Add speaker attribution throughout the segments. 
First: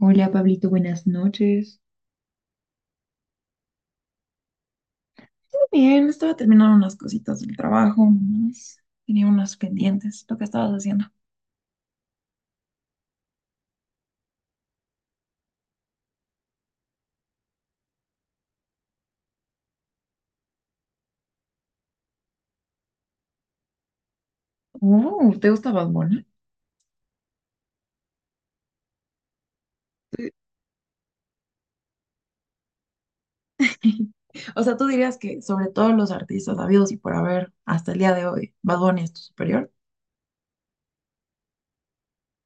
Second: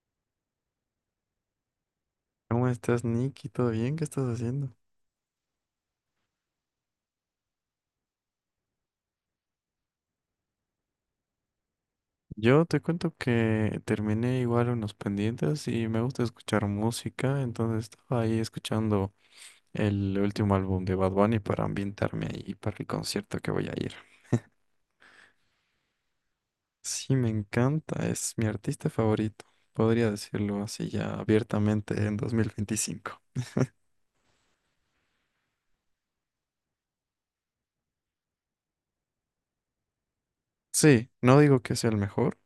Speaker 1: Hola Pablito, buenas noches.
Speaker 2: ¿Cómo estás, Nicky? ¿Todo bien? ¿Qué estás haciendo?
Speaker 1: Bien, estaba terminando unas cositas del trabajo, nomás. Tenía unas pendientes, lo que estabas haciendo.
Speaker 2: Yo te cuento que terminé igual unos pendientes y me gusta escuchar música, entonces estaba ahí escuchando el último álbum de Bad Bunny para ambientarme ahí para el concierto que voy a ir.
Speaker 1: Oh, ¿te gusta Bad Bunny?
Speaker 2: Sí, me encanta, es mi artista favorito, podría
Speaker 1: Sí.
Speaker 2: decirlo así ya abiertamente en 2025.
Speaker 1: O sea, tú dirías que sobre todos los artistas habidos y por haber hasta el día de hoy, Bad Bunny es tu superior.
Speaker 2: Sí, no digo que sea el mejor.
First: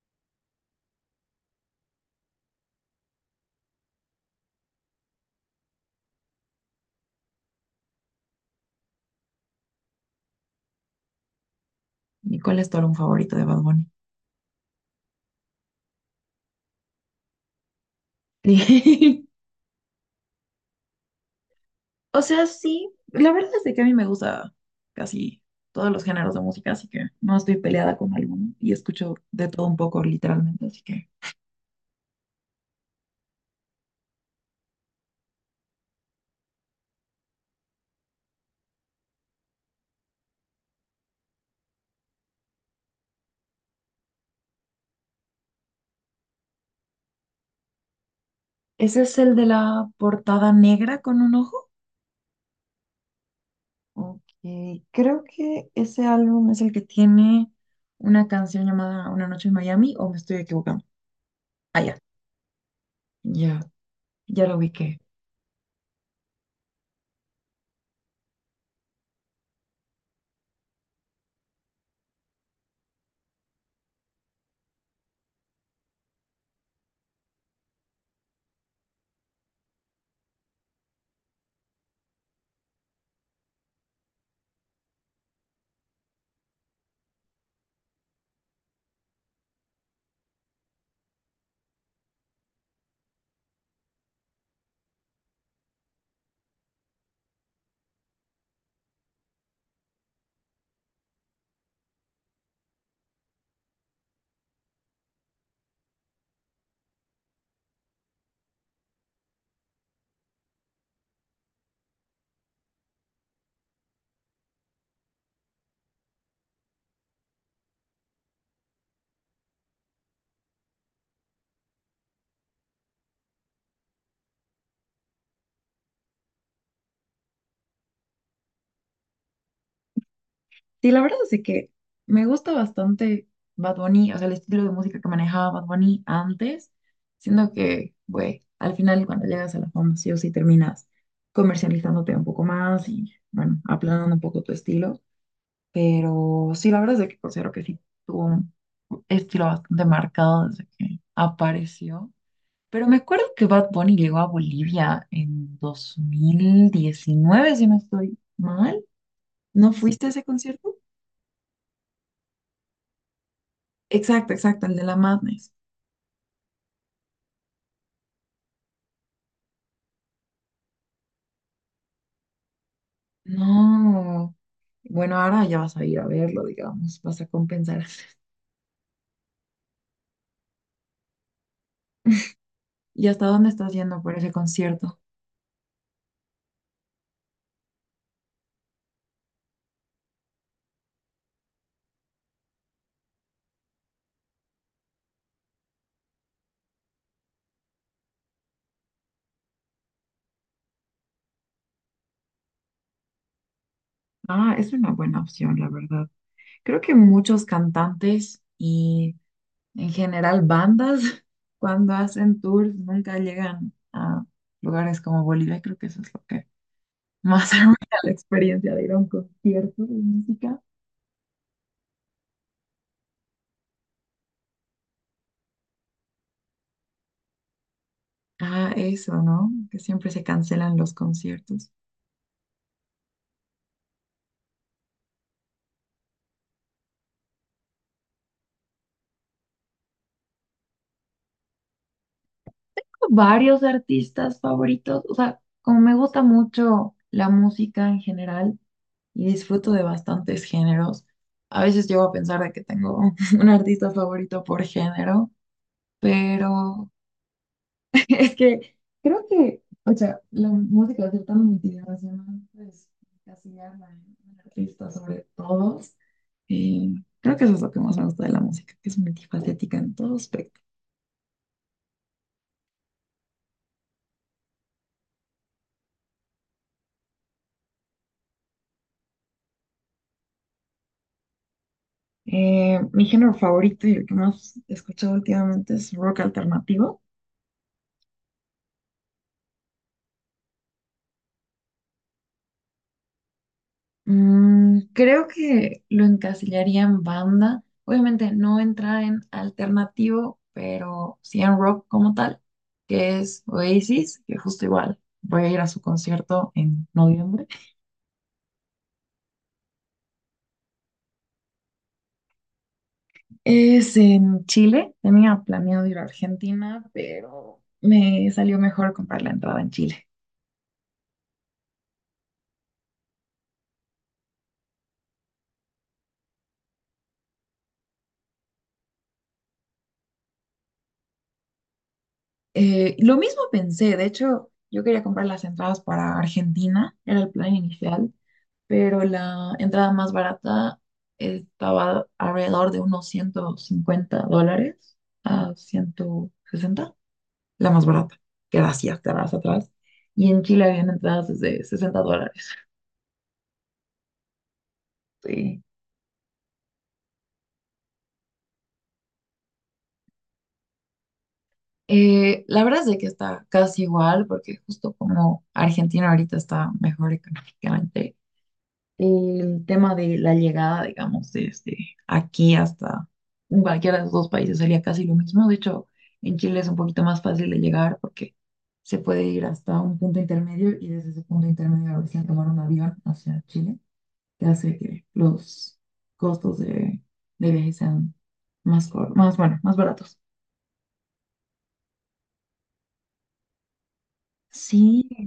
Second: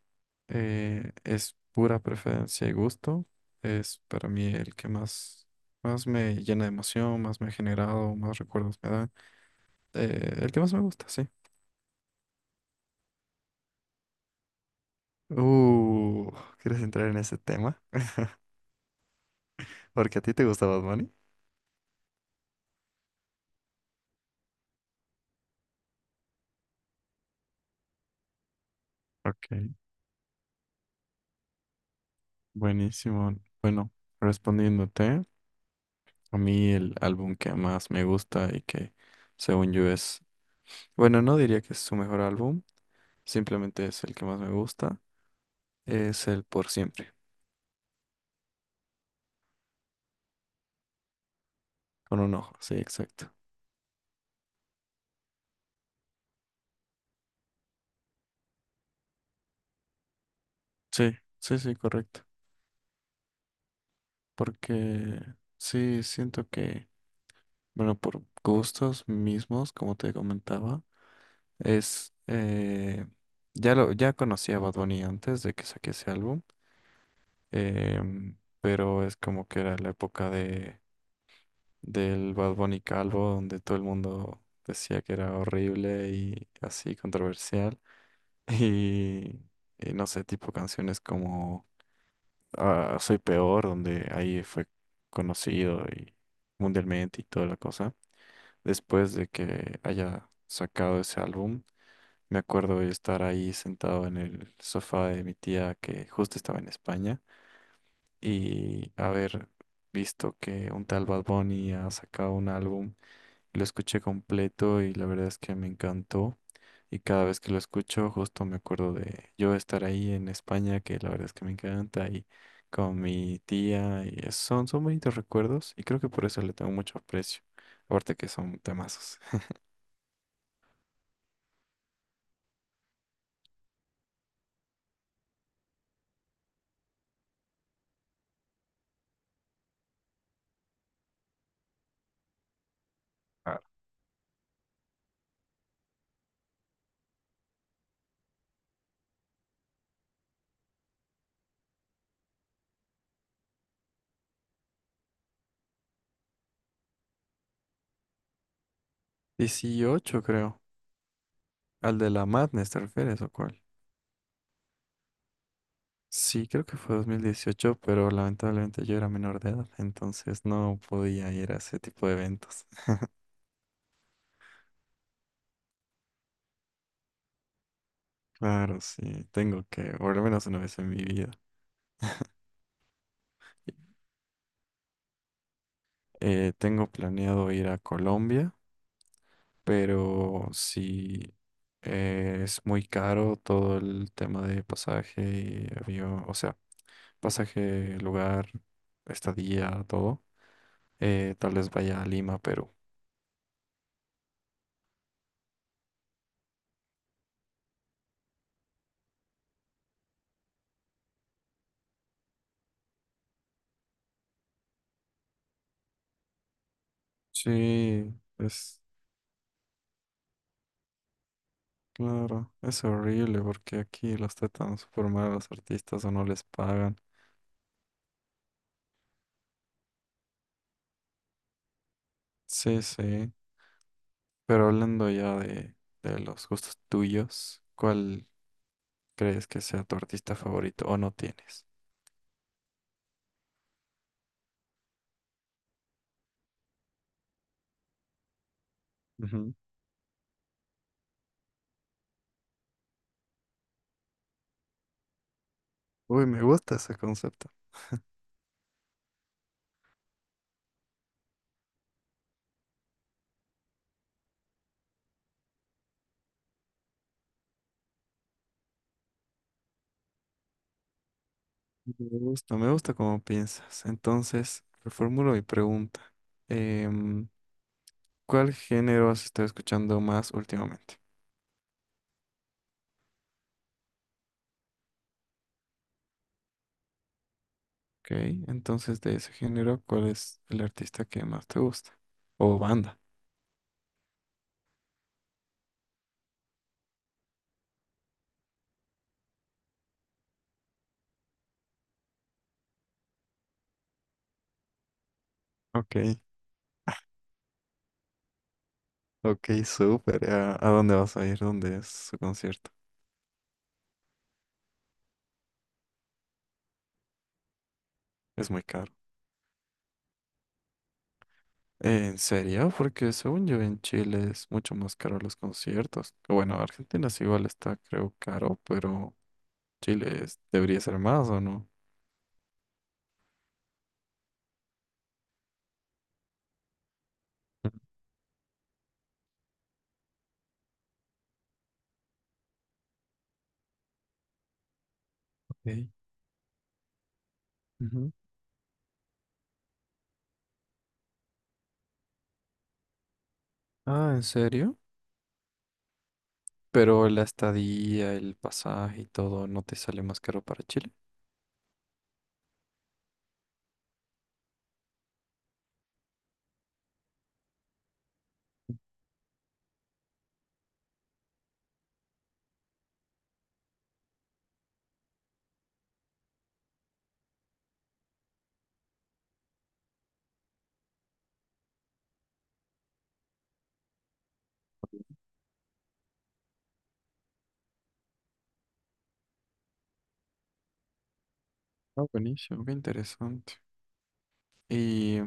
Speaker 2: Es pura preferencia y gusto. Es para mí el que más me llena de emoción, más me ha generado, más recuerdos me da. El que más me gusta, sí.
Speaker 1: ¿Y cuál es tu álbum favorito de Bad Bunny?
Speaker 2: Uh, ¿Quieres entrar en ese tema? Porque a ti te gusta Bad Bunny.
Speaker 1: O sea, sí, la verdad es de que a mí me gusta casi todos los géneros de música, así que no estoy peleada con alguno y escucho
Speaker 2: Ok,
Speaker 1: de todo un poco, literalmente, así que...
Speaker 2: buenísimo. Bueno, respondiéndote, a mí el álbum que más me gusta y que según yo es, bueno, no diría que es su mejor álbum, simplemente es el que más me gusta, es el Por Siempre,
Speaker 1: ¿Ese es el de la portada negra con un ojo?
Speaker 2: con un ojo, sí, exacto.
Speaker 1: Ok, creo que ese álbum es el que tiene una canción llamada Una noche en Miami, o me estoy equivocando.
Speaker 2: Sí, sí, sí,
Speaker 1: Ah, ya,
Speaker 2: correcto.
Speaker 1: ya, ya lo ubiqué.
Speaker 2: Porque sí, siento que, bueno, por gustos mismos, como te comentaba, es, eh, ya conocía a Bad Bunny antes de que saque ese álbum, pero es como que era la época del Bad Bunny calvo, donde todo el mundo decía que era horrible y así controversial. Y, y no sé, tipo canciones como a Soy Peor, donde ahí fue conocido y mundialmente y toda la cosa. Después de que haya sacado ese álbum, me acuerdo de estar ahí sentado en el sofá de mi tía que justo estaba en España y haber visto que un tal Bad Bunny ha sacado un álbum. Lo escuché completo y la verdad es que me encantó. Y cada vez que lo escucho, justo me acuerdo de yo estar ahí en España, que la verdad es que me encanta, y con mi tía, y son bonitos recuerdos, y creo que por eso le tengo mucho aprecio. Aparte que son temazos.
Speaker 1: Sí, la verdad es de que me gusta bastante Bad Bunny, o sea, el estilo de música que manejaba Bad Bunny antes, siendo que, güey, al final cuando llegas a la fama, sí o sí terminas comercializándote un poco más y,
Speaker 2: Ah,
Speaker 1: bueno, aplanando un poco tu estilo. Pero sí, la verdad es de que considero que sí tuvo un estilo bastante marcado desde que apareció. Pero me acuerdo que Bad Bunny llegó a Bolivia en 2019, si no estoy mal. ¿No fuiste a
Speaker 2: 18,
Speaker 1: ese
Speaker 2: creo.
Speaker 1: concierto?
Speaker 2: ¿Al de la Madness te refieres o cuál?
Speaker 1: Exacto, exacto, el de la Madness.
Speaker 2: Sí, creo que fue 2018 pero lamentablemente yo era menor de edad, entonces no podía ir a ese tipo de eventos.
Speaker 1: No. Bueno, ahora ya vas a ir a verlo, digamos, vas a compensar.
Speaker 2: Claro, sí, tengo que, por lo menos una vez en mi vida.
Speaker 1: ¿Y hasta dónde estás yendo por ese concierto?
Speaker 2: Tengo planeado ir a Colombia, pero si es muy caro todo el tema de pasaje y avión, o sea, pasaje, lugar, estadía, todo. Tal vez vaya a Lima, Perú.
Speaker 1: Ah, es una buena opción, la verdad. Creo que muchos cantantes y en general bandas, cuando hacen tours, nunca llegan a lugares como Bolivia, y creo que eso es lo que
Speaker 2: Sí,
Speaker 1: más arruina la experiencia
Speaker 2: es
Speaker 1: de ir a un concierto de música.
Speaker 2: claro, es horrible porque aquí los tratan súper mal a los artistas o no les pagan.
Speaker 1: Ah, eso, ¿no? Que siempre se cancelan los conciertos.
Speaker 2: Sí, sí. Pero hablando ya de los gustos tuyos, ¿cuál crees que sea tu artista favorito o no tienes?
Speaker 1: Varios artistas favoritos. O sea, como me gusta mucho la música en general y
Speaker 2: Ujú.
Speaker 1: disfruto de bastantes géneros, a veces llego a pensar de que tengo un artista favorito por género,
Speaker 2: Uy, me gusta
Speaker 1: pero
Speaker 2: ese concepto.
Speaker 1: es que creo que, o sea, la música es tan multidimensional, pues encasillarla en un artista sobre todos. Y creo que eso es lo que más me gusta de la música, que es multifacética en todos aspectos.
Speaker 2: Me gusta cómo piensas. Entonces, reformulo mi pregunta. Em, ¿Cuál género has estado escuchando más últimamente?
Speaker 1: Mi género favorito y el que más he escuchado últimamente es rock alternativo.
Speaker 2: Ok, entonces de ese género, ¿cuál es el artista que más te gusta? O banda.
Speaker 1: Creo que lo encasillaría en banda. Obviamente no entra en alternativo, pero sí en rock como tal, que es Oasis, que justo igual voy a ir a su
Speaker 2: Ok,
Speaker 1: concierto en noviembre.
Speaker 2: ok, súper. ¿A dónde vas a ir? ¿Dónde es su concierto?
Speaker 1: Es en Chile. Tenía planeado ir a Argentina, pero me
Speaker 2: Es
Speaker 1: salió
Speaker 2: muy
Speaker 1: mejor
Speaker 2: caro.
Speaker 1: comprar la entrada en Chile.
Speaker 2: ¿En serio? Porque según yo en Chile es mucho más caro los conciertos. Bueno, Argentina sí igual está, creo, caro, pero. Chile debería ser más, ¿o no?
Speaker 1: Lo mismo pensé, de hecho, yo quería comprar las entradas para Argentina, era el plan inicial, pero la entrada más barata estaba alrededor de unos $150 a
Speaker 2: Ok.
Speaker 1: 160 la más
Speaker 2: Ujú.
Speaker 1: barata, que era así hasta más atrás. Y en Chile habían entradas desde $60.
Speaker 2: Ah, ¿en serio?
Speaker 1: Sí.
Speaker 2: Pero la estadía, el pasaje y todo, ¿no te sale más caro para Chile?
Speaker 1: La verdad es de que está casi igual, porque justo como Argentina ahorita está mejor económicamente, el tema de la llegada, digamos, desde aquí hasta cualquiera de los dos países sería casi lo mismo. De hecho, en Chile es un poquito más fácil de llegar porque se puede ir hasta un punto intermedio y desde ese punto intermedio recién tomar un avión hacia Chile, que hace que los costos de viaje sean más, más, bueno, más baratos.
Speaker 2: Ah, buenísimo, qué interesante.
Speaker 1: Sí,
Speaker 2: Y,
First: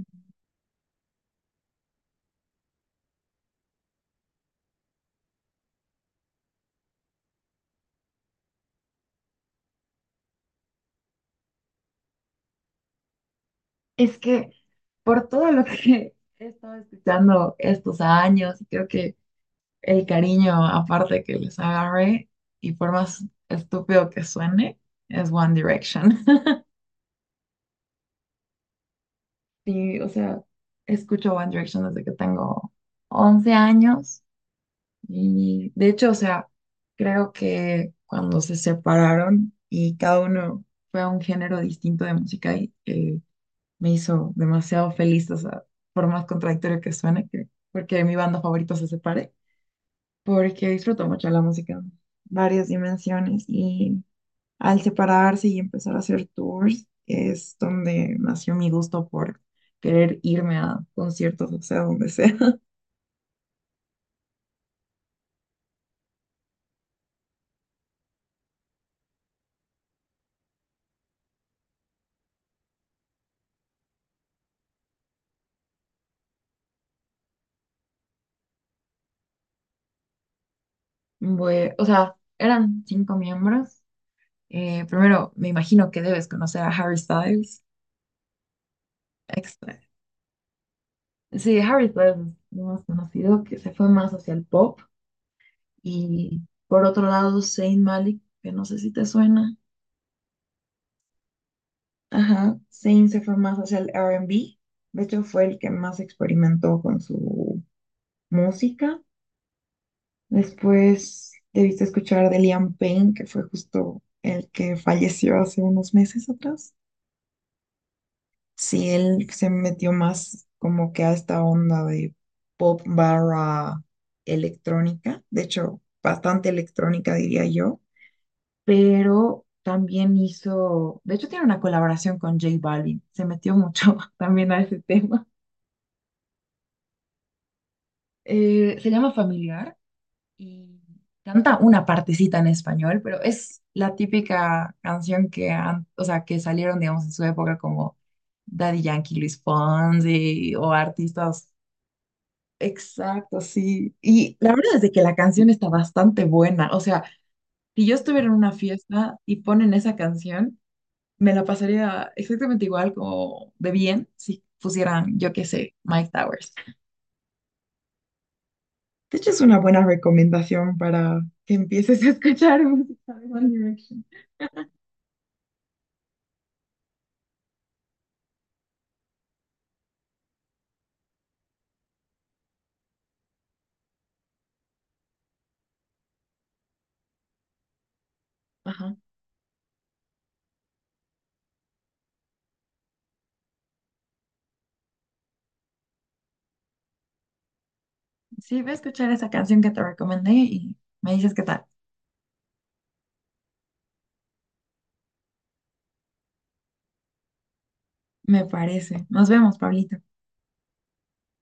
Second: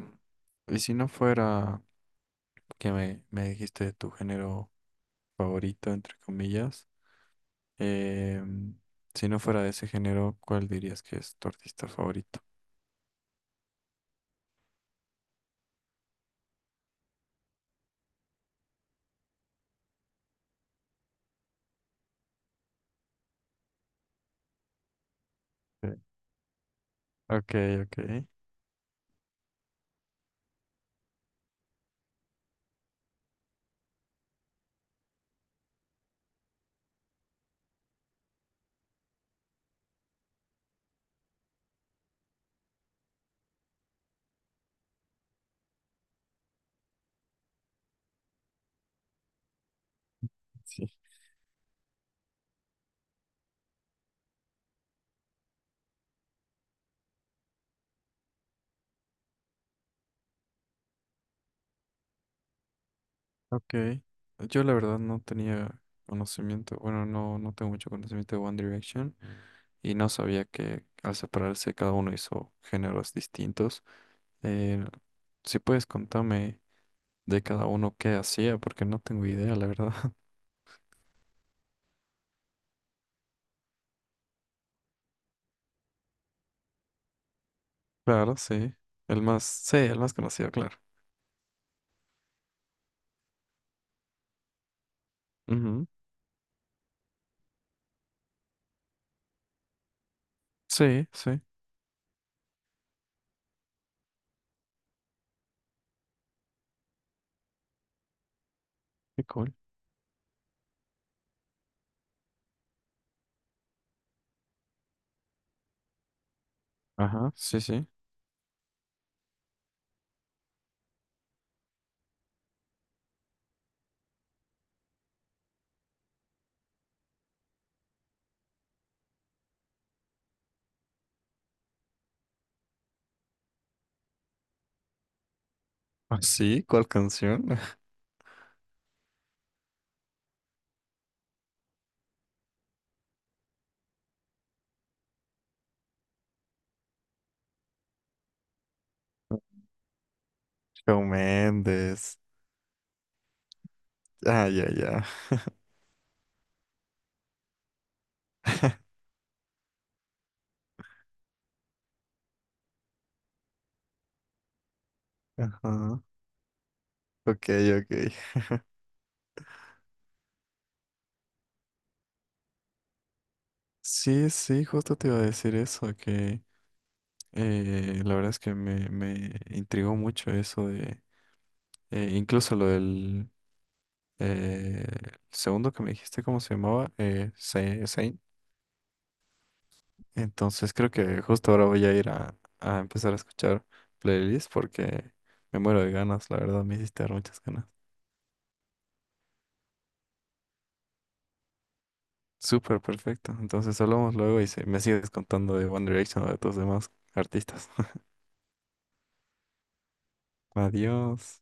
Speaker 2: y si no fuera que me dijiste tu género favorito, entre comillas, eh, si no fuera de ese género, ¿cuál dirías que es tu artista favorito?
Speaker 1: es que por todo lo que he estado escuchando estos años, creo que el cariño aparte que les agarre y por más estúpido que suene, es One
Speaker 2: Sí.
Speaker 1: Direction.
Speaker 2: Ok, ok.
Speaker 1: y o sea, escucho One Direction desde que tengo 11 años y de hecho, o sea, creo que cuando se separaron y cada uno fue a un género distinto de música y me hizo demasiado feliz, o sea, por más contradictorio que suene, que, porque mi banda favorita se separe, porque
Speaker 2: Sí.
Speaker 1: disfruto mucho la música en varias dimensiones y al separarse y empezar a hacer tours, es donde nació mi gusto por querer irme a conciertos, o sea, donde sea.
Speaker 2: Ok, yo la verdad no tenía conocimiento, bueno, no, no tengo mucho conocimiento de One Direction y no sabía que al separarse cada uno hizo géneros distintos. Eh, si puedes contarme de cada uno qué hacía, porque no tengo idea, la verdad.
Speaker 1: O sea, eran cinco miembros. Primero, me imagino que debes conocer a Harry Styles.
Speaker 2: Claro, sí,
Speaker 1: Extra.
Speaker 2: el más conocido, claro.
Speaker 1: Sí, Harry Styles es lo más conocido, que se fue más hacia el pop.
Speaker 2: Ujú.
Speaker 1: Y por otro lado, Zayn Malik, que no sé si te suena.
Speaker 2: Sí, sí,
Speaker 1: Ajá, Zayn se fue más hacia el R&B. De hecho, fue el que más experimentó con su música.
Speaker 2: qué cool.
Speaker 1: Después debiste escuchar de Liam Payne, que fue justo el que falleció hace unos meses atrás.
Speaker 2: Ajá, sí, sí.
Speaker 1: Sí, él se metió más como que a esta onda de pop barra electrónica, de hecho, bastante electrónica diría yo, pero también hizo, de hecho tiene una colaboración con J Balvin, se metió mucho también a ese tema.
Speaker 2: ¿Ah, sí? ¿Cuál canción?
Speaker 1: Se llama Familiar y canta una partecita en español, pero es la típica canción que, o sea, que salieron, digamos, en su época como Daddy Yankee, Luis Fonsi o
Speaker 2: Shawn
Speaker 1: artistas.
Speaker 2: Mendes.
Speaker 1: Exacto, sí. Y
Speaker 2: Ah,
Speaker 1: la
Speaker 2: ya,
Speaker 1: verdad es de que
Speaker 2: ya.
Speaker 1: la canción está bastante buena. O sea, si yo estuviera en una fiesta y ponen esa canción, me la pasaría exactamente igual como de bien si pusieran, yo qué sé,
Speaker 2: Ajá,
Speaker 1: Mike Towers.
Speaker 2: ok, ok.
Speaker 1: De hecho, es una buena recomendación para que empieces a escuchar música de One Direction.
Speaker 2: Sí, sí, justo te iba a decir eso, que la verdad es que me intrigó mucho eso de, incluso lo del eh, segundo que me dijiste, ¿cómo se llamaba? Saint.
Speaker 1: Ajá.
Speaker 2: Entonces creo que justo ahora voy a ir a empezar a escuchar playlists porque me muero de ganas, la verdad, me hiciste dar muchas ganas.
Speaker 1: Sí, voy a escuchar esa canción que te recomendé y me dices qué tal.
Speaker 2: Súper perfecto, entonces hablamos luego y me sigues contando de One Direction o de tus demás artistas.
Speaker 1: Me parece. Nos vemos, Pablito.
Speaker 2: Adiós.